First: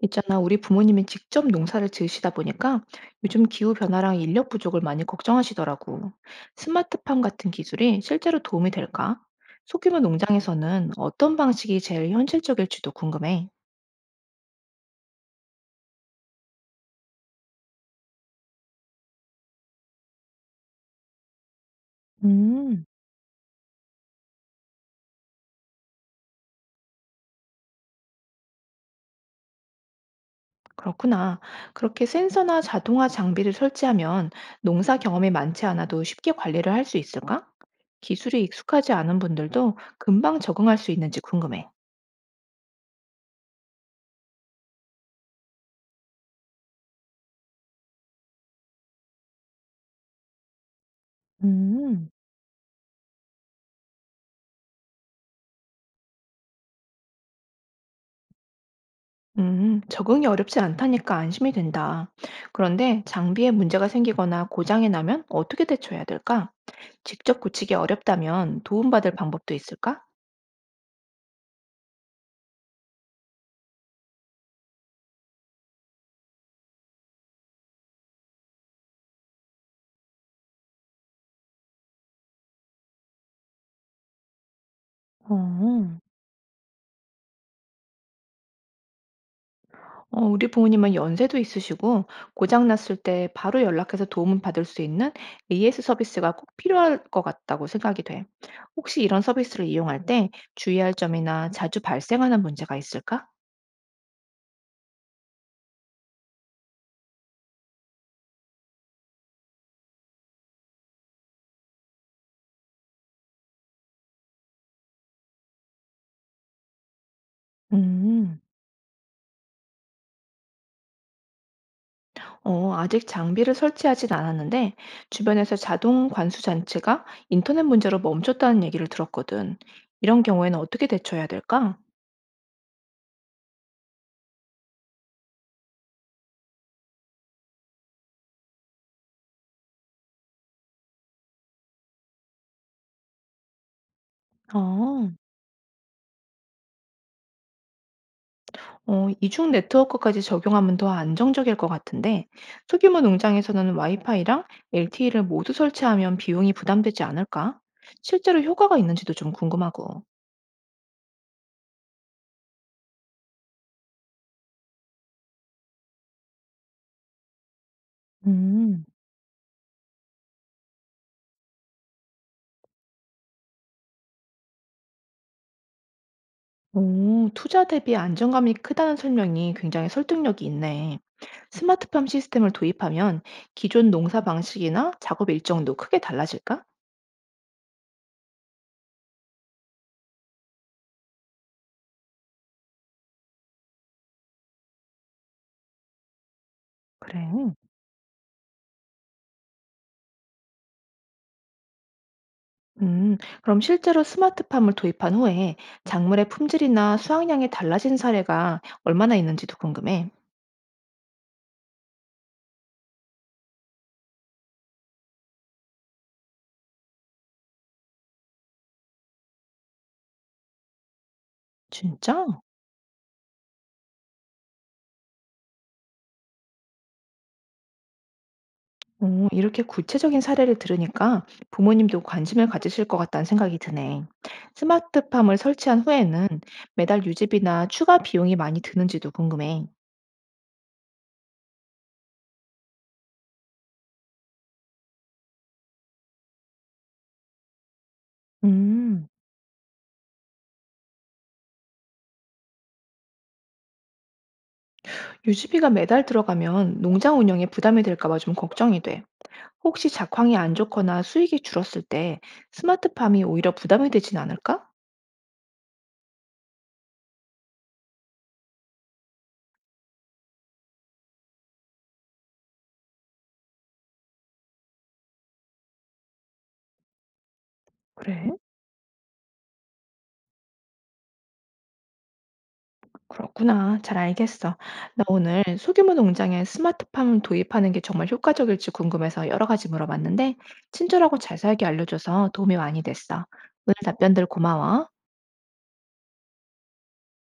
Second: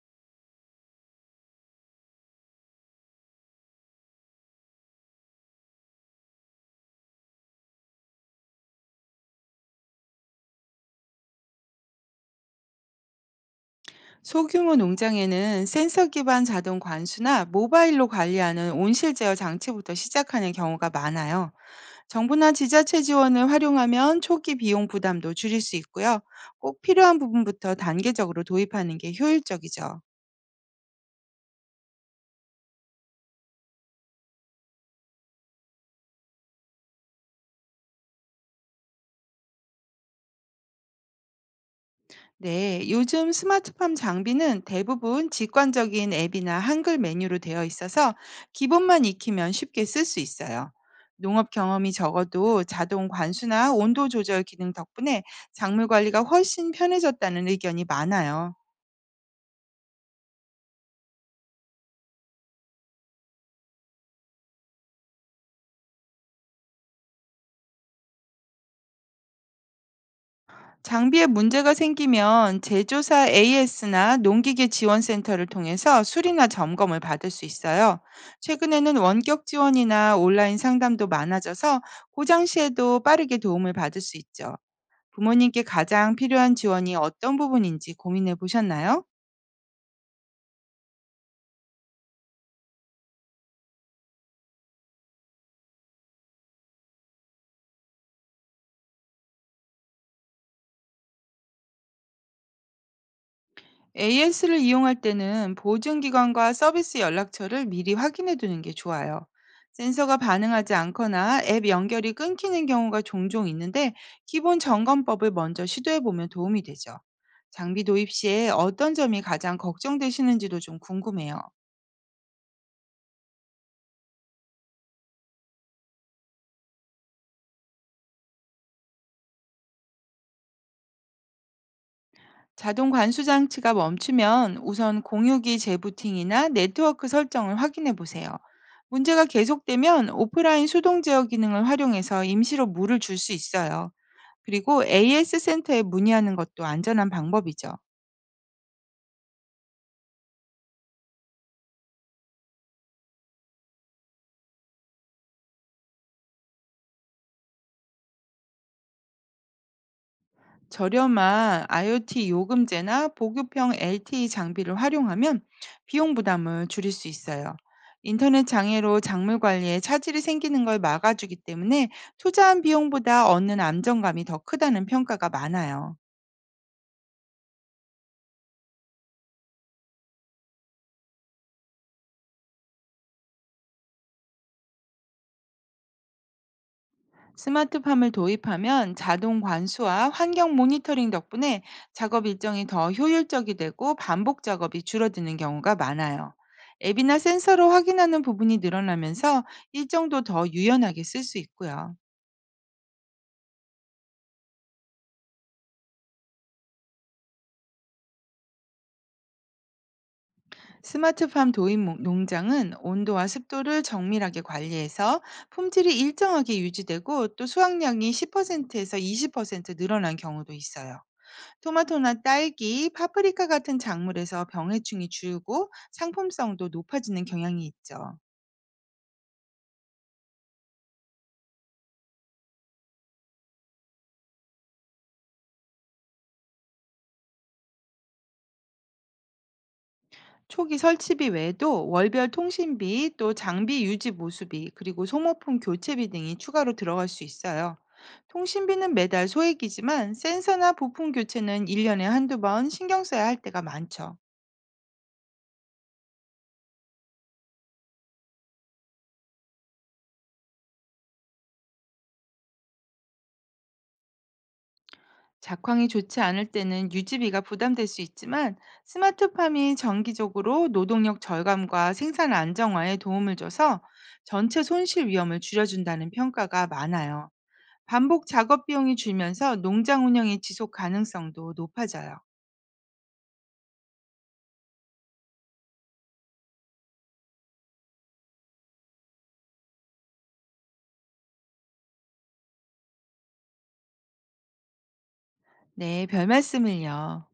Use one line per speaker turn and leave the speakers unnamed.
있잖아, 우리 부모님이 직접 농사를 지으시다 보니까 요즘 기후 변화랑 인력 부족을 많이 걱정하시더라고. 스마트팜 같은 기술이 실제로 도움이 될까? 소규모 농장에서는 어떤 방식이 제일 현실적일지도 궁금해.
소규모 농장에는 센서 기반 자동 관수나 모바일로 관리하는 온실 제어 장치부터 시작하는 경우가 많아요. 정부나
음,
지자체 지원을 활용하면 초기 비용 부담도 줄일 수 있고요. 꼭 필요한 부분부터 단계적으로 도입하는 게 효율적이죠.
그렇구나. 그렇게 센서나 자동화 장비를 설치하면 농사 경험이 많지 않아도 쉽게 관리를 할 수 있을까? 기술이 익숙하지 않은 분들도 금방 적응할 수 있는지 궁금해.
네, 요즘 스마트팜 장비는 대부분 직관적인 앱이나 한글 메뉴로 되어 있어서 기본만 익히면 쉽게 쓸 수 있어요. 농업 경험이
음.
적어도 자동 관수나 온도 조절 기능 덕분에 작물 관리가 훨씬 편해졌다는 의견이 많아요.
적응이 어렵지 않다니까 안심이 된다. 그런데 장비에 문제가 생기거나 고장이 나면 어떻게 대처해야 될까? 직접 고치기 어렵다면 도움받을 방법도 있을까?
장비에 문제가 생기면 제조사 AS나 농기계 지원센터를 통해서 수리나 점검을 받을 수 있어요. 최근에는 원격 지원이나 온라인 상담도 많아져서 고장 시에도 빠르게 도움을 받을 수 있죠. 부모님께
어,
가장 필요한 지원이 어떤 부분인지 고민해 보셨나요?
우리 부모님은 연세도 있으시고 고장 났을 때 바로 연락해서 도움을 받을 수 있는 AS 서비스가 꼭 필요할 것 같다고 생각이 돼. 혹시 이런 서비스를 이용할 때 주의할 점이나 자주 발생하는 문제가 있을까?
AS를 이용할 때는 보증기관과 서비스 연락처를 미리 확인해 두는 게 좋아요. 센서가 반응하지 않거나 앱 연결이 끊기는 경우가 종종 있는데, 기본 점검법을 먼저 시도해 보면 도움이 되죠. 장비 도입
음.
시에 어떤 점이 가장 걱정되시는지도 좀 궁금해요.
아직 장비를 설치하진 않았는데 주변에서 자동 관수 장치가 인터넷 문제로 멈췄다는 얘기를 들었거든. 이런 경우에는 어떻게 대처해야 될까?
자동 관수 장치가 멈추면 우선 공유기 재부팅이나 네트워크 설정을 확인해 보세요. 문제가 계속되면 오프라인 수동 제어 기능을 활용해서 임시로 물을 줄 수 있어요. 그리고
어,
AS 센터에 문의하는 것도 안전한 방법이죠.
이중 네트워크까지 적용하면 더 안정적일 것 같은데 소규모 농장에서는 와이파이랑 LTE를 모두 설치하면 비용이 부담되지 않을까? 실제로 효과가 있는지도 좀 궁금하고.
저렴한 IoT 요금제나 보급형 LTE 장비를 활용하면 비용 부담을 줄일 수 있어요. 인터넷
음.
장애로 작물 관리에 차질이 생기는 걸 막아주기 때문에, 투자한 비용보다 얻는 안정감이 더 크다는 평가가 많아요.
오, 투자 대비 안정감이 크다는 설명이 굉장히 설득력이 있네. 스마트팜 시스템을 도입하면 기존 농사 방식이나 작업 일정도 크게 달라질까?
스마트팜을 도입하면 자동 관수와 환경 모니터링 덕분에 작업 일정이 더 효율적이 되고 반복 작업이 줄어드는 경우가 많아요. 앱이나
그래.
센서로 확인하는 부분이 늘어나면서 일정도 더 유연하게 쓸 수 있고요.
음, 그럼 실제로 스마트팜을 도입한 후에 작물의 품질이나 수확량이 달라진 사례가 얼마나 있는지도 궁금해.
스마트팜 도입 농장은 온도와 습도를 정밀하게 관리해서 품질이 일정하게 유지되고, 또 수확량이 10%에서 20% 늘어난 경우도 있어요. 토마토나
진짜?
딸기, 파프리카 같은 작물에서 병해충이 줄고 상품성도 높아지는 경향이 있죠.
오, 이렇게 구체적인 사례를 들으니까 부모님도 관심을 가지실 것 같다는 생각이 드네. 스마트팜을 설치한 후에는 매달 유지비나 추가 비용이 많이 드는지도 궁금해.
초기 설치비 외에도 월별 통신비, 또 장비 유지 보수비, 그리고 소모품 교체비 등이 추가로 들어갈 수 있어요. 통신비는
음,
매달 소액이지만, 센서나 부품 교체는 1년에 한두 번 신경 써야 할 때가 많죠.
유지비가 매달 들어가면 농장 운영에 부담이 될까 봐 좀 걱정이 돼. 혹시 작황이 안 좋거나 수익이 줄었을 때 스마트팜이 오히려 부담이 되진 않을까?
작황이 좋지 않을 때는 유지비가 부담될 수 있지만, 스마트팜이 정기적으로 노동력 절감과 생산 안정화에 도움을 줘서 전체 손실 위험을 줄여준다는 평가가 많아요. 반복
그래?
작업 비용이 줄면서 농장 운영의 지속 가능성도 높아져요.
그렇구나. 잘 알겠어. 나 오늘 소규모 농장에 스마트팜 도입하는 게 정말 효과적일지 궁금해서 여러 가지 물어봤는데, 친절하고 자세하게 알려줘서 도움이 많이 됐어. 오늘 답변들 고마워.
네, 별 말씀을요.